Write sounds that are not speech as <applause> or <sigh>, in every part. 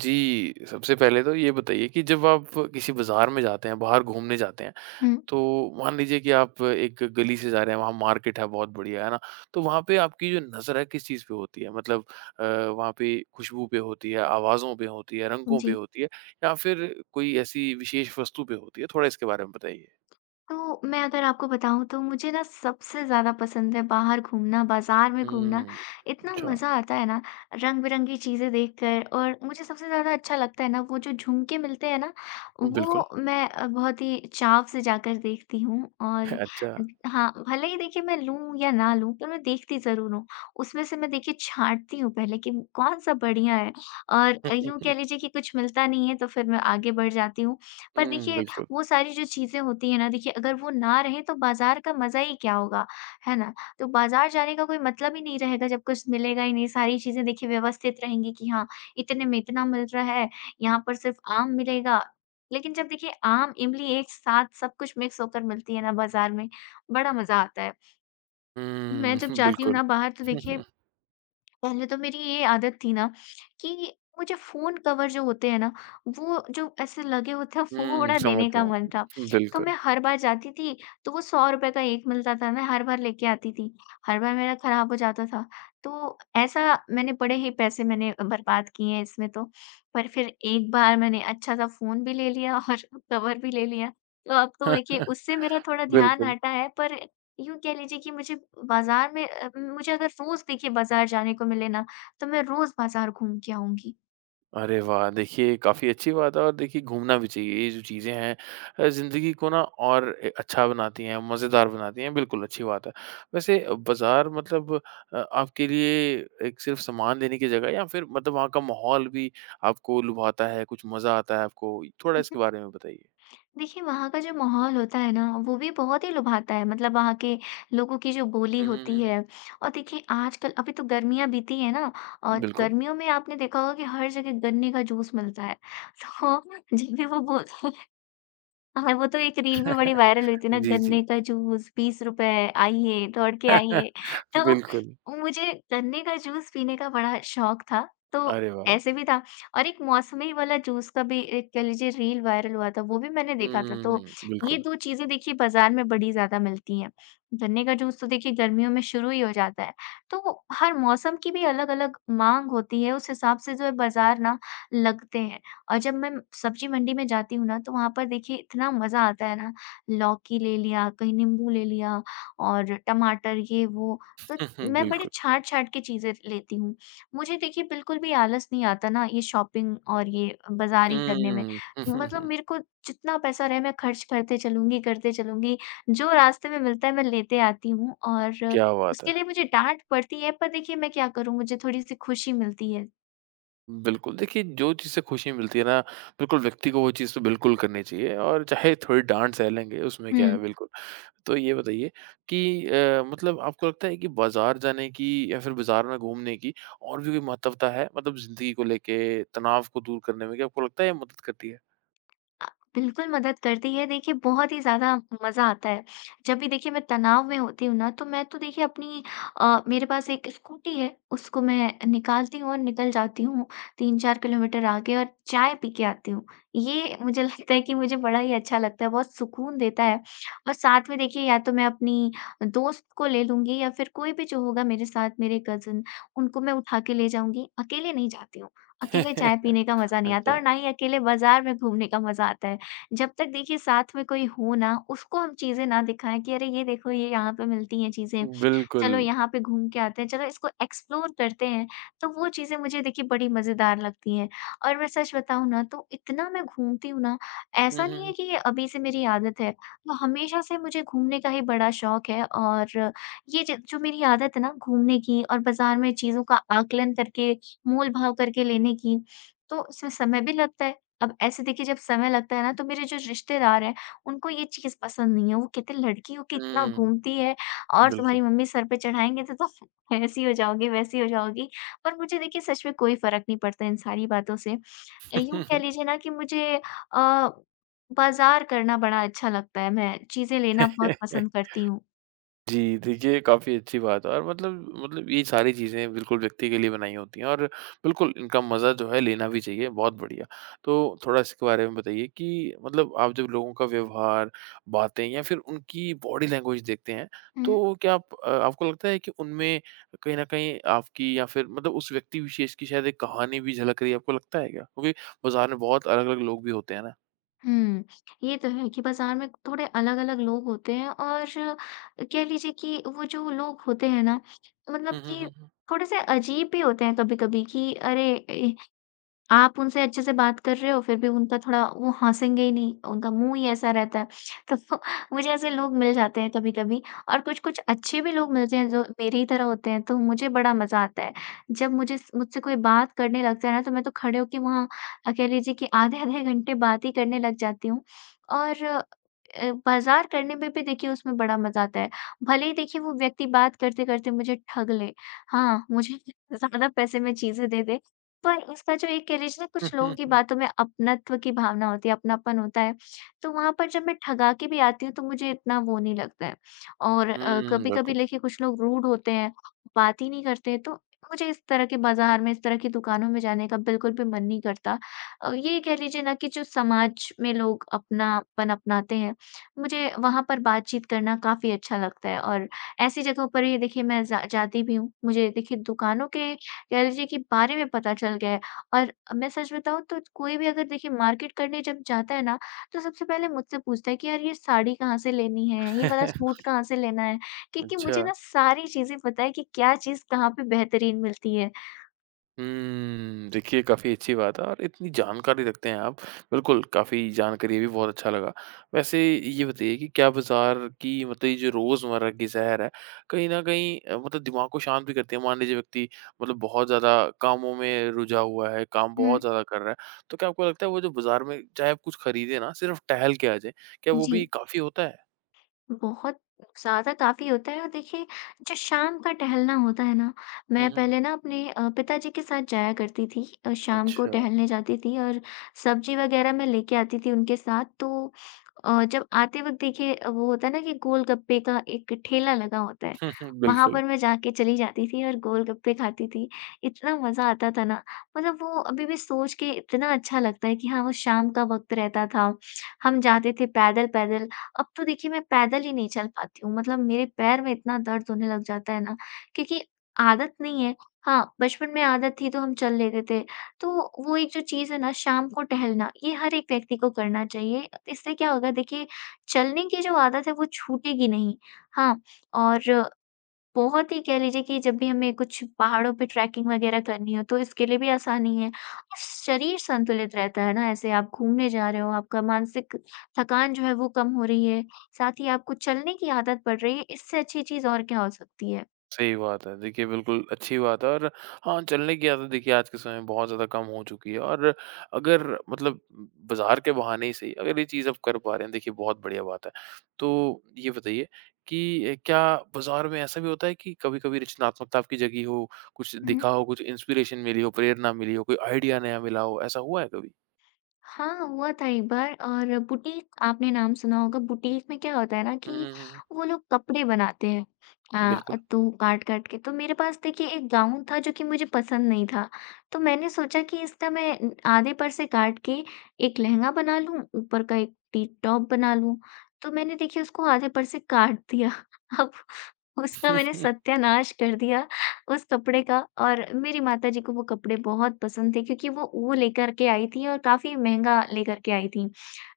जी, सबसे पहले तो ये बताइए कि जब आप किसी बाज़ार में जाते हैं, बाहर घूमने जाते हैं, हुँ, तो मान लीजिए कि आप एक गली से जा रहे हैं, वहाँ मार्केट है बहुत बढ़िया, है ना? तो वहाँ पे आपकी जो नज़र है, किस चीज़ पे होती है? मतलब वहाँ पे खुशबू पे होती है, आवाज़ों पे होती है, रंगों पे जी। होती है या फिर कोई ऐसी विशेष वस्तु पे होती है? थोड़ा इसके बारे में बताइए। तो मैं अगर आपको बताऊँ तो मुझे ना सबसे ज़्यादा पसंद है बाहर घूमना, बाज़ार में घूमना। हुँ, इतना अच्छा। मज़ा आता है ना रंग-बिरंगी चीज़ें देखकर, और मुझे सबसे ज़्यादा अच्छा लगता है ना वो जो झुमके मिलते हैं ना, बिल्कुल। वो मैं बहुत ही चाव से जाकर देखती हूँ। <laughs> और अच्छा। हाँ, भले ही देखिए मैं लूँ या ना लूँ, पर मैं देखती ज़रूर हूँ। उसमें से मैं देखिए छाँटती हूँ पहले कि कौन-सा बढ़िया है, और यूँ कह <laughs> लीजिए कि कुछ मिलता नहीं है तो फिर मैं आगे बढ़ जाती हूँ। पर हुँ, देखिए बिल्कुल। वो सारी जो चीज़ें होती हैं ना, देखिए अगर वो ना रहे तो बाज़ार का मज़ा ही क्या होगा, है ना? तो बाज़ार जाने का कोई मतलब ही नहीं रहेगा जब कुछ मिलेगा ही नहीं। सारी चीज़ें देखिए व्यवस्थित रहेंगी कि हाँ, इतने में इतना मिल रहा है, यहाँ पर सिर्फ़ आम मिलेगा। लेकिन जब देखिए आम, इमली एक साथ सब कुछ मिक्स होकर मिलती है ना बाज़ार में, बड़ा मज़ा आता है। मैं जब हुँ, <laughs> जाती हूँ बिल्कुल। ना बाहर, तो देखिए <laughs> पहले तो मेरी ये आदत थी ना कि वो जो फ़ोन कवर जो होते हैं ना, वो जो ऐसे लगे होते हैं, वो हुँ, बड़ा समझ लेने रहा का मन था। हूँ। तो मैं बिल्कुल। हर बार जाती थी, तो वो ₹100 का 1 मिलता था, मैं हर बार लेके आती थी। हर बार मेरा ख़राब हो जाता था। तो ऐसा मैंने बड़े ही पैसे मैंने बर्बाद किए हैं इसमें तो। पर फिर एक बार मैंने अच्छा-सा फ़ोन भी ले लिया और <laughs> कवर भी ले लिया। तो अब तो देखिए <laughs> उससे मेरा थोड़ा ध्यान बिल्कुल। हटा है, पर यूँ कह लीजिए कि मुझे बाज़ार में मुझे अगर रोज़ देखिए बाज़ार जाने को मिले ना, तो मैं रोज़ बाज़ार घूम के आऊँगी। अरे वाह! देखिए काफ़ी अच्छी बात है और देखिए घूमना भी चाहिए। ये जो चीज़ें हैं ज़िंदगी को ना और ए अच्छा बनाती हैं, मज़ेदार बनाती हैं। बिल्कुल, अच्छी बात है। वैसे बाज़ार मतलब आपके लिए एक सिर्फ़ सामान लेने की जगह है या फिर मतलब वहाँ का माहौल भी आपको लुभाता है, कुछ मज़ा आता है आपको? थोड़ा हुँ, इसके हुँ। बारे में बताइए। देखिए वहाँ का जो माहौल होता है ना, वो भी बहुत ही लुभाता है। मतलब वहाँ के लोगों की जो बोली हुँ, हुँ, होती हुँ, हुँ। है, और देखिए आजकल अभी तो गर्मियाँ बीती हैं ना, और बिल्कुल। गर्मियों में आपने देखा होगा कि हर जगह गन्ने का जूस मिलता है। <laughs> तो जब भी वो बोल हाँ, वो तो एक रील भी बड़ी वायरल हुई थी ना, जी, जी। गन्ने का जूस ₹20, आइए, दौड़ के <laughs> आइए। बिल्कुल। तो मुझे गन्ने का जूस पीने का बड़ा शौक था, तो अरे वाह! ऐसे भी था। और एक मौसमी वाला जूस का भी एक कह लीजिए रील वायरल हुआ था, वो भी मैंने देखा था। तो हुँ, ये बिल्कुल। 2 चीज़ें देखिए बाज़ार में बड़ी ज़्यादा मिलती हैं। गन्ने का जूस तो देखिए गर्मियों में शुरू ही हो जाता है, तो हर मौसम की भी अलग-अलग माँग होती है, उस हिसाब से जो है बाज़ार ना लगते हैं। और जब मैं सब्ज़ी मंडी में जाती हूँ ना, तो वहाँ पर देखिए इतना मज़ा आता है ना, लौकी ले लिया, कहीं नींबू ले लिया और टमाटर ये वो, तो <laughs> मैं बड़ी बिल्कुल। छाँट-छाँट के चीज़ें लेती हूँ। मुझे देखिए बिल्कुल भी आलस नहीं आता ना ये शॉपिंग और ये बाज़ारी करने में। हुँ। मतलब <laughs> मेरे को जितना पैसा रहे मैं खर्च करते चलूँगी, जो रास्ते में मिलता है मैं लेते आती हूँ, और क्या बात उसके है! लिए मुझे डाँट पड़ती है, पर देखिए मैं क्या करूँ, मुझे थोड़ी-सी खुशी मिलती है। बिल्कुल, देखिए जो चीज़ से खुशी मिलती है ना, बिल्कुल व्यक्ति को वो चीज़ तो बिल्कुल करनी चाहिए और चाहे थोड़ी डाँट सह लेंगे, उसमें क्या है हुँ। बिल्कुल। तो ये बताइए कि मतलब आपको लगता है कि बाज़ार जाने की या फिर बाज़ार में घूमने की और भी कोई महत्वता है? मतलब ज़िंदगी को लेके, तनाव को दूर करने में क्या आपको लगता है ये मदद करती है? अ, बिल्कुल मदद करती है। देखिए, बहुत ही ज़्यादा मज़ा आता है। जब भी देखिए मैं तनाव में होती हूँ ना, तो मैं तो देखिए अपनी मेरे पास एक स्कूटी है, उसको मैं निकालती हूँ और निकल जाती हूँ 3-4 किलोमीटर आगे और चाय पी के आती हूँ। ये मुझे <laughs> लगता है कि मुझे बड़ा ही अच्छा लगता है, बहुत सुकून देता है। और साथ में देखिए या तो मैं अपनी दोस्त को ले लूँगी, या फिर कोई भी जो होगा मेरे साथ, मेरे कज़िन, उनको मैं उठा के ले जाऊँगी, अकेले नहीं जाती हूँ। अकेले चाय <laughs> पीने का मज़ा नहीं आता, अच्छा, और ना ही अकेले बाज़ार में घूमने का मज़ा आता है। जब तक देखिए साथ में कोई हो ना, उसको हम चीज़ें ना दिखाएँ कि अरे ये देखो, ये यहाँ पे मिलती हैं चीज़ें, बिल्कुल। चलो यहाँ पे घूम के आते हैं, चलो इसको एक्सप्लोर करते हैं। तो वो चीज़ें मुझे देखिए बड़ी मज़ेदार लगती हैं। और मैं सच बताऊँ ना, तो इतना मैं घूमती हूँ ना, हुँ, ऐसा हुँ, नहीं है हुँ। कि ये अभी से मेरी आदत है। तो हमेशा से मुझे घूमने का ही बड़ा शौक है। और ये ज जो मेरी आदत है ना घूमने की, और बाज़ार में चीज़ों का आकलन करके मोल-भाव करके लेने की, तो इसमें समय भी लगता है। अब ऐसे देखिए जब समय लगता है ना, तो मेरे जो रिश्तेदार हैं, उनको ये चीज़ पसंद नहीं है। वो कहते हैं लड़की हो के इतना हुँ, घूमती है, और बिल्कुल। तुम्हारी मम्मी सर पे चढ़ाएँगे तो तुम <laughs> ऐसी हो जाओगी, वैसी हो जाओगी। पर मुझे देखिए सच में कोई फ़र्क नहीं पड़ता इन सारी बातों से। यूँ कह लीजिए ना कि मुझे बाज़ार करना बड़ा अच्छा लगता है। मैं चीज़ें लेना बहुत पसंद <laughs> करती हूँ। जी, देखिए काफ़ी अच्छी बात है और मतलब ये सारी चीज़ें बिल्कुल व्यक्ति के लिए बनाई होती हैं और बिल्कुल इनका मज़ा जो है लेना भी चाहिए, बहुत बढ़िया। तो थोड़ा इसके बारे में बताइए कि मतलब आप जब लोगों का व्यवहार, बातें या फिर उनकी बॉडी लैंग्वेज देखते हैं, हुँ, तो क्या आप आपको लगता है कि उनमें कहीं न कहीं आपकी या फिर मतलब उस व्यक्ति विशेष की शायद एक कहानी भी झलक रही है, आपको लगता है क्या? क्योंकि बाज़ार में बहुत अलग-अलग लोग भी होते हैं ना। हुँ। ये तो है कि बाज़ार में थोड़े अलग-अलग लोग होते हैं, और कह लीजिए कि वो जो लोग होते हैं ना, हुँ, मतलब हुँ, कि हुँ, थोड़े-से अजीब भी होते हैं कभी-कभी कि अरे! <laughs> आप उनसे अच्छे से बात कर रहे हो, फिर भी उनका थोड़ा वो हँसेंगे ही नहीं, उनका मुँह ही ऐसा रहता है। <laughs> तो मुझे ऐसे लोग मिल जाते हैं कभी-कभी, और कुछ-कुछ अच्छे भी लोग मिलते हैं जो मेरी ही तरह होते हैं, तो मुझे बड़ा मज़ा आता है। जब मुझे स मुझसे कोई बात करने लगता है ना, तो मैं तो खड़े होके वहाँ कह लीजिए कि आधे-आधे घंटे बात ही करने लग जाती हूँ। और बाज़ार करने में भी देखिए उसमें बड़ा मज़ा आता है। भले ही देखिए वो व्यक्ति बात करते-करते मुझे ठग ले, हाँ, मुझे <laughs> ज़्यादा पैसे में चीज़ें दे दे, पर उसका जो एक कह लीजिए ना, कुछ लोगों की हुँ। बातों में अपनत्व की भावना होती है, अपनापन होता है, तो वहाँ पर जब मैं ठगा के भी आती हूँ तो मुझे इतना वो नहीं लगता है। और हुँ, कभी-कभी बिल्कुल। देखिए कुछ लोग रूड होते हैं, बात ही नहीं करते हैं, तो मुझे इस तरह के बाज़ार में, इस तरह की दुकानों में जाने का बिल्कुल भी मन नहीं करता। ये कह लीजिए ना कि जो समाज में लोग अपनापन अपनाते हैं, मुझे वहाँ पर बातचीत करना काफ़ी अच्छा लगता है, और ऐसी जगहों पर ये देखिए मैं जा जाती भी हूँ। मुझे देखिए दुकानों के कह लीजिए कि बारे में पता चल गया है। और मैं सच बताऊँ तो कोई भी अगर देखिए मार्केट करने जब जाता है ना, तो सबसे पहले मुझसे पूछता है कि यार ये साड़ी कहाँ से लेनी है? ये वाला सूट <laughs> कहाँ से लेना है? क्योंकि अच्छा। मुझे ना सारी चीज़ें पता है कि क्या चीज़ कहाँ पे बेहतरीन मिलती है। हुँ, देखिए काफ़ी अच्छी बात है और इतनी जानकारी रखते हैं आप। बिल्कुल, काफ़ी जानकारी ये भी बहुत अच्छा लगा। वैसे ये बताइए कि क्या बाज़ार की मतलब ये जो रोज़मर्रा की सैर है, कहीं न कहीं मतलब दिमाग को शांत भी करती है? मान लीजिए व्यक्ति मतलब बहुत ज़्यादा कामों में रुझा हुआ है, काम बहुत हुँ, ज़्यादा कर रहा है, तो क्या आपको लगता है वो जो बाज़ार में चाहे आप कुछ खरीदें ना, सिर्फ़ टहल के आ जाएँ, क्या वो जी। भी काफ़ी होता है? बहुत ज़्यादा काफ़ी होता है। और देखिए जो शाम का टहलना होता है ना, हुँ, मैं हुँ, हुँ। पहले ना अपने पिताजी के साथ जाया करती थी, शाम को अच्छा। टहलने जाती थी, और सब्जी वगैरह मैं लेके आती थी उनके साथ। तो जब आते वक्त देखिए, वो होता है ना कि गोलगप्पे का एक ठेला लगा होता है, <laughs> वहां बिल्कुल। पर मैं जाके चली जाती थी और गोलगप्पे खाती थी। इतना मजा आता था ना, मतलब वो अभी भी सोच के इतना अच्छा लगता है कि हाँ, वो शाम का वक्त रहता था, हम जाते थे पैदल पैदल। अब तो देखिए मैं पैदल ही नहीं चल पाती हूँ, मतलब मेरे पैर में इतना दर्द होने लग जाता है ना, क्योंकि आदत नहीं है। हाँ, बचपन में आदत थी तो हम चल लेते थे। तो वो एक जो चीज़ है ना शाम को टहलना, ये हर एक व्यक्ति को करना चाहिए। इससे क्या होगा देखिए, चलने की जो आदत है वो छूटेगी नहीं। हाँ, और बहुत ही कह लीजिए कि जब भी हमें कुछ पहाड़ों पे ट्रैकिंग वगैरह करनी हो, तो इसके लिए भी आसानी है, और शरीर संतुलित रहता है ना, ऐसे आप घूमने जा रहे हो, आपका मानसिक थकान जो है वो कम हो रही है, साथ ही आपको चलने की आदत पड़ रही है, इससे अच्छी चीज़ और क्या हो सकती है? सही बात है। देखिए, बिल्कुल अच्छी बात है और हाँ, चलने की आदत देखिए आज के समय में बहुत ज़्यादा कम हो चुकी है और अगर मतलब बाज़ार के बहाने ही सही, अगर ये चीज़ आप कर पा रहे हैं, देखिए बहुत बढ़िया बात है। तो ये बताइए कि क्या बाज़ार में ऐसा भी होता है कि कभी-कभी रचनात्मकता आपकी जगी हो, कुछ दिखा हो, कुछ इंस्पिरेशन मिली हो, प्रेरणा मिली हो, कोई आइडिया नया मिला हो, ऐसा हुआ है कभी? हाँ, हुआ था एक बार। और बुटीक आपने नाम सुना होगा, बुटीक में क्या होता है ना हुँ, कि हुँ, हुँ, हुँ। वो लोग कपड़े बनाते हैं। बिल्कुल। तो काट-काट के तो मेरे पास देखिए एक गाउन था जो कि मुझे पसंद नहीं था। तो मैंने सोचा कि इसका मैं आधे पर से काट के एक लहंगा बना लूँ, ऊपर का एक टी टॉप बना लूँ। तो मैंने देखिए उसको आधे पर से काट दिया। <laughs> अब उसका मैंने <laughs> सत्यानाश कर दिया उस कपड़े का। और मेरी माताजी को वो कपड़े बहुत पसंद थे, क्योंकि वो लेकर के आई थी और काफ़ी महँगा लेकर के आई थी।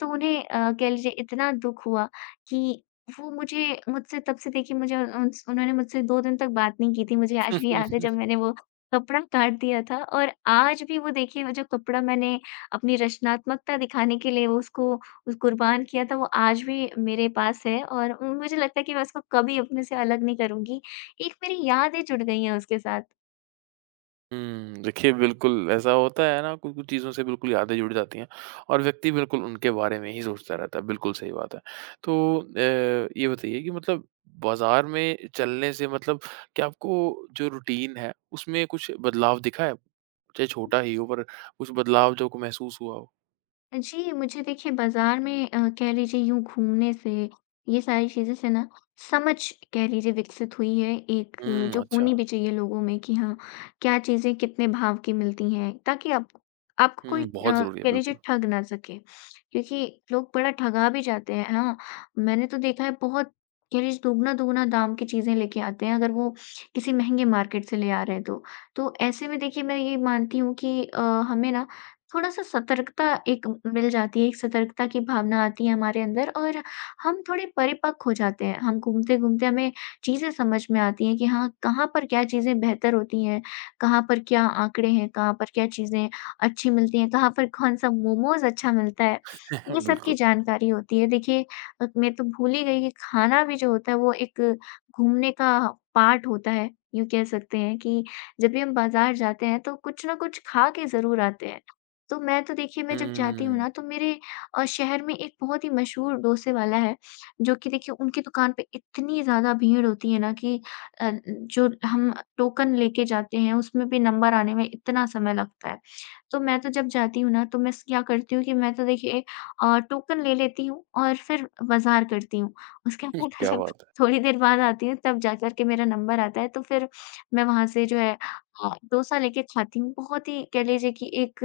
तो उन्हें कह लीजिए इतना दुःख हुआ कि वो मुझे मुझसे तब से देखिए मुझे उन्स उन्होंने मुझसे 2 दिन तक बात नहीं की थी। मुझे आज भी याद है जब मैंने वो कपड़ा काट दिया था, और आज भी वो देखिए वो जो कपड़ा मैंने अपनी रचनात्मकता दिखाने के लिए वो उसको उस कुर्बान किया था, वो आज भी मेरे पास है और मुझे लगता है कि मैं उसको कभी अपने से अलग नहीं करूँगी। एक मेरी यादें जुड़ गई हैं उसके साथ। हुँ, देखिए बिल्कुल ऐसा होता है ना कुछ-कुछ चीज़ों से बिल्कुल यादें जुड़ जाती हैं और व्यक्ति बिल्कुल उनके बारे में ही सोचता रहता है, बिल्कुल सही बात है। तो ये बताइए कि मतलब बाज़ार में चलने से मतलब क्या आपको जो रूटीन है उसमें कुछ बदलाव दिखा है? चाहे छोटा ही हो पर कुछ बदलाव जो आपको महसूस हुआ हो? जी, मुझे देखिए बाज़ार में कह लीजिए यूँ घूमने से, ये सारी चीज़ों से ना समझ कह लीजिए विकसित हुई है, एक हुँ, जो अच्छा। होनी भी चाहिए लोगों में कि हाँ, क्या चीज़ें कितने भाव की मिलती हैं ताकि आप आपको कोई हुँ, बहुत ज़रूरी है कह लीजिए बिल्कुल। ठग ना सके। क्योंकि लोग बड़ा ठगा भी जाते हैं ना, मैंने तो देखा है बहुत, कह लीजिए दोगुना-दोगुना दाम की चीज़ें लेके आते हैं अगर वो किसी महँगे मार्केट से ले आ रहे हैं तो। तो ऐसे में देखिए मैं ये मानती हूँ कि हमें ना थोड़ा-सा सतर्कता एक मिल जाती है, एक सतर्कता की भावना आती है हमारे अंदर और हम थोड़े परिपक्व हो जाते हैं। हम घूमते-घूमते हमें चीज़ें समझ में आती हैं कि हाँ, कहाँ पर क्या चीज़ें बेहतर होती हैं, कहाँ पर क्या आंकड़े हैं, कहाँ पर क्या चीज़ें अच्छी मिलती हैं, कहाँ पर कौन-सा मोमोज़ अच्छा मिलता है, ये <laughs> सब की बिल्कुल। जानकारी होती है। देखिए मैं तो भूल ही गई कि खाना भी जो होता है वो एक घूमने का पार्ट होता है, यूँ कह सकते हैं कि जब भी हम बाज़ार जाते हैं तो कुछ न कुछ खा के ज़रूर आते हैं। तो मैं तो देखिए मैं जब जाती हूँ हुँ, ना तो मेरे शहर में एक बहुत ही मशहूर डोसे वाला है, जो कि देखिए उनकी दुकान पे इतनी ज़्यादा भीड़ होती है ना कि जो हम टोकन लेके जाते हैं उसमें भी नंबर आने में इतना समय लगता है। तो मैं तो जब जाती हूँ ना तो मैं स क्या करती हूँ कि मैं तो देखिए टोकन ले लेती हूँ और फिर बाज़ार करती हूँ। उसके बाद <laughs> क्या जब बात है। थोड़ी देर बाद आती हूँ तब जाकर के मेरा नंबर आता है, तो फिर मैं वहाँ से जो है डोसा लेके खाती हूँ। बहुत ही कह लीजिए कि एक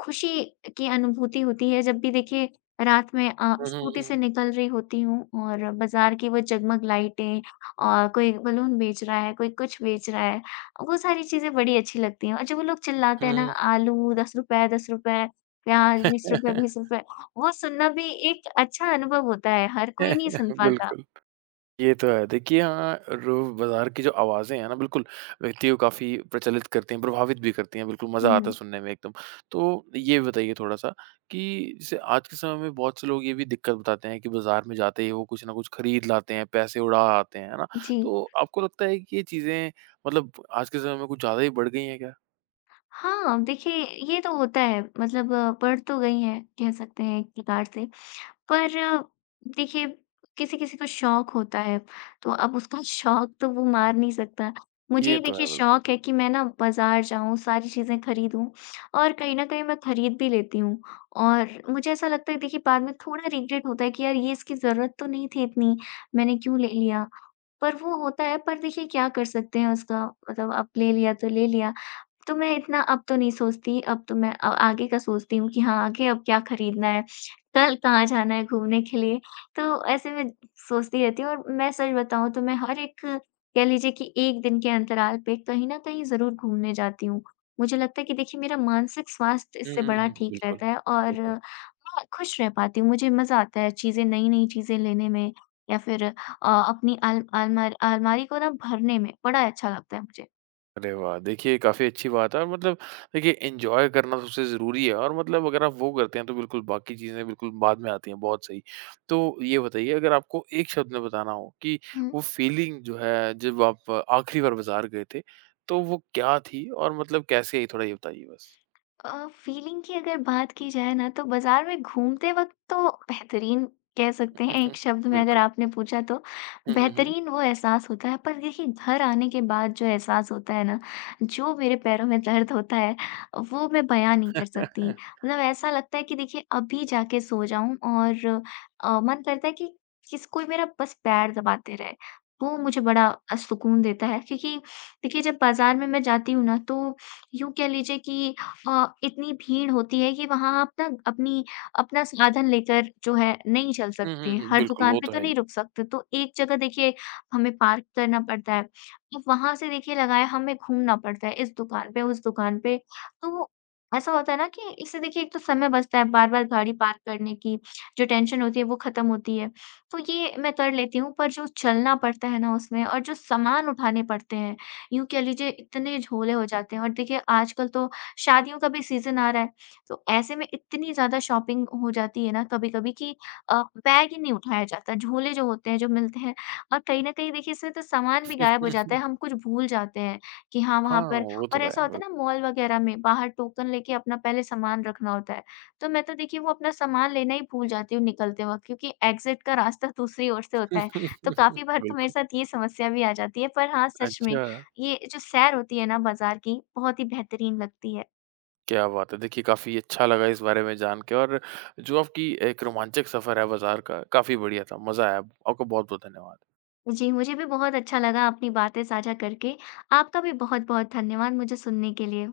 खुशी की अनुभूति होती है जब भी देखिए रात में हुँ, हुँ, स्कूटी से हुँ। निकल रही होती हूँ और बाज़ार की वो जगमग लाइटें और कोई बलून बेच रहा है, कोई कुछ बेच रहा है, वो सारी चीज़ें बड़ी अच्छी लगती हैं। और जब वो लोग चिल्लाते हुँ, हैं ना, हुँ। आलू ₹10 ₹10, प्याज़ ₹20 ₹20, वो सुनना भी एक अच्छा अनुभव होता है, हर कोई नहीं सुन <laughs> पाता। बिल्कुल। ये तो है। देखिए हाँ, रो बाज़ार की जो आवाज़ें हैं ना बिल्कुल, व्यक्ति को काफ़ी प्रचलित करती हैं, प्रभावित भी करती हैं, बिल्कुल हुँ, मज़ा आता है हुँ। सुनने में एकदम। तो ये बताइए थोड़ा-सा कि जैसे आज के समय में बहुत से लोग ये भी दिक्कत बताते हैं कि बाज़ार में जाते ही वो कुछ न कुछ खरीद लाते हैं, पैसे उड़ा आते हैं, है ना? जी। तो आपको लगता है कि ये चीज़ें मतलब आज के समय में कुछ ज़्यादा ही बढ़ गई हैं क्या? हाँ, देखिए ये तो होता है, मतलब पढ़ तो गई हैं, कह सकते हैं एक प्रकार से। पर देखिए किसी-किसी को शौक होता है, तो अब उसका <laughs> शौक तो वो मार नहीं सकता। मुझे ये ही तो देखिए है बिल्कुल। शौक है कि मैं ना बाज़ार जाऊँ, सारी चीज़ें खरीदूँ, और कहीं न कहीं मैं खरीद भी लेती हूँ। और मुझे ऐसा लगता है देखिए बाद में थोड़ा रिग्रेट होता है कि यार ये इसकी ज़रूरत तो नहीं थी इतनी, मैंने क्यों ले लिया? पर वो होता है, पर देखिए क्या कर सकते हैं उसका, मतलब अब ले लिया। तो मैं इतना अब तो नहीं सोचती, अब तो मैं आगे का सोचती हूँ कि हाँ, आगे अब क्या खरीदना है, कल कहाँ जाना है घूमने के लिए, तो ऐसे में सोचती रहती हूँ। और मैं सच बताऊँ तो मैं हर एक कह लीजिए कि 1 दिन के अंतराल पे कहीं न कहीं ज़रूर घूमने जाती हूँ। मुझे लगता है कि देखिए मेरा मानसिक स्वास्थ्य हुँ, इससे हुँ, बड़ा हुँ। ठीक बिल्कुल, रहता है और बिल्कुल। मैं खुश रह पाती हूँ, मुझे मज़ा आता है चीज़ें नई-नई चीज़ें लेने में, या फिर अपनी आल आलमार अलमारी को ना भरने में बड़ा अच्छा लगता है मुझे। अरे वाह! देखिए काफ़ी अच्छी बात है और मतलब देखिए एन्जॉय करना सबसे ज़रूरी है और मतलब अगर आप वो करते हैं तो बिल्कुल बाकी चीज़ें बिल्कुल बाद में आती हैं, बहुत सही। तो ये बताइए अगर आपको एक शब्द में बताना हो कि हुँ। वो फ़ीलिंग जो है जब आप आखिरी बार बाज़ार गए थे, तो वो क्या थी और मतलब कैसे आई थोड़ा ये बताइए बस? फीलिंग की अगर बात की जाए ना, तो बाज़ार में घूमते वक़्त तो बेहतरीन कह सकते हैं हम्म, एक शब्द में अगर बिल्कुल। आपने पूछा तो, <laughs> हुँ, हुँ, हुँ। बेहतरीन वो एहसास होता है। पर देखिए घर आने के बाद जो एहसास होता है ना, जो मेरे पैरों में दर्द होता है वो मैं बयाँ नहीं कर सकती। मतलब ऐसा लगता है कि देखिए अभी जाके सो जाऊँ, और मन करता है कि किस कोई मेरा बस पैर दबाते रहे। वो मुझे बड़ा सुकून देता है, क्योंकि देखिए जब बाज़ार में मैं जाती हूँ ना तो यूँ कह लीजिए कि इतनी भीड़ होती है कि वहाँ आप ना अपनी अपना साधन लेकर जो है नहीं चल हुँ, हुँ, सकते, हुँ, <laughs> हर बिल्कुल दुकान वो पे तो तो है ही। नहीं रुक सकते, तो एक जगह देखिए हमें पार्क करना पड़ता है। अब वहाँ से देखिए लगाए हमें घूमना पड़ता है इस दुकान पे, उस दुकान पे, तो ऐसा होता है ना कि इससे देखिए एक तो समय बचता है बार-बार गाड़ी पार्क करने की, जो टेंशन होती है वो ख़त्म होती है। तो ये मैं कर लेती हूँ, पर जो चलना पड़ता है ना उसमें और जो सामान उठाने पड़ते हैं, यूँ कह लीजिए इतने झोले हो जाते हैं। और देखिए आजकल तो शादियों का भी सीज़न आ रहा है, तो ऐसे में इतनी ज़्यादा शॉपिंग हो जाती है ना कभी-कभी कि बैग ही नहीं उठाया जाता, झोले जो होते हैं, जो मिलते हैं, और कहीं न कहीं देखिए इसमें तो सामान भी गायब हो जाता है, <laughs> हम कुछ भूल जाते हैं कि हाँ, वहाँ हाँ, पर। वो तो और है ऐसा होता है ना बिल्कुल। मॉल वगैरह में बाहर टोकन लेके अपना पहले सामान रखना होता है, तो मैं तो देखिए वो अपना सामान लेना ही भूल जाती हूँ निकलते वक़्त, क्योंकि एग्ज़िट का रास्ता <laughs> दूसरी ओर से होता है, तो <laughs> काफ़ी बार तो मेरे बिल्कुल, साथ ये समस्या भी आ जाती है। पर हाँ, सच में अच्छा। ये जो सैर होती है ना बाज़ार की, बहुत ही बेहतरीन लगती है। क्या बात है! देखिए काफ़ी अच्छा लगा इस बारे में जान के और जो आपकी एक रोमांचक सफ़र है बाज़ार का, काफ़ी बढ़िया था, मज़ा आया। आपका बहुत-बहुत धन्यवाद। जी, मुझे भी बहुत अच्छा लगा अपनी बातें साझा करके। आपका भी बहुत-बहुत धन्यवाद मुझे सुनने के लिए।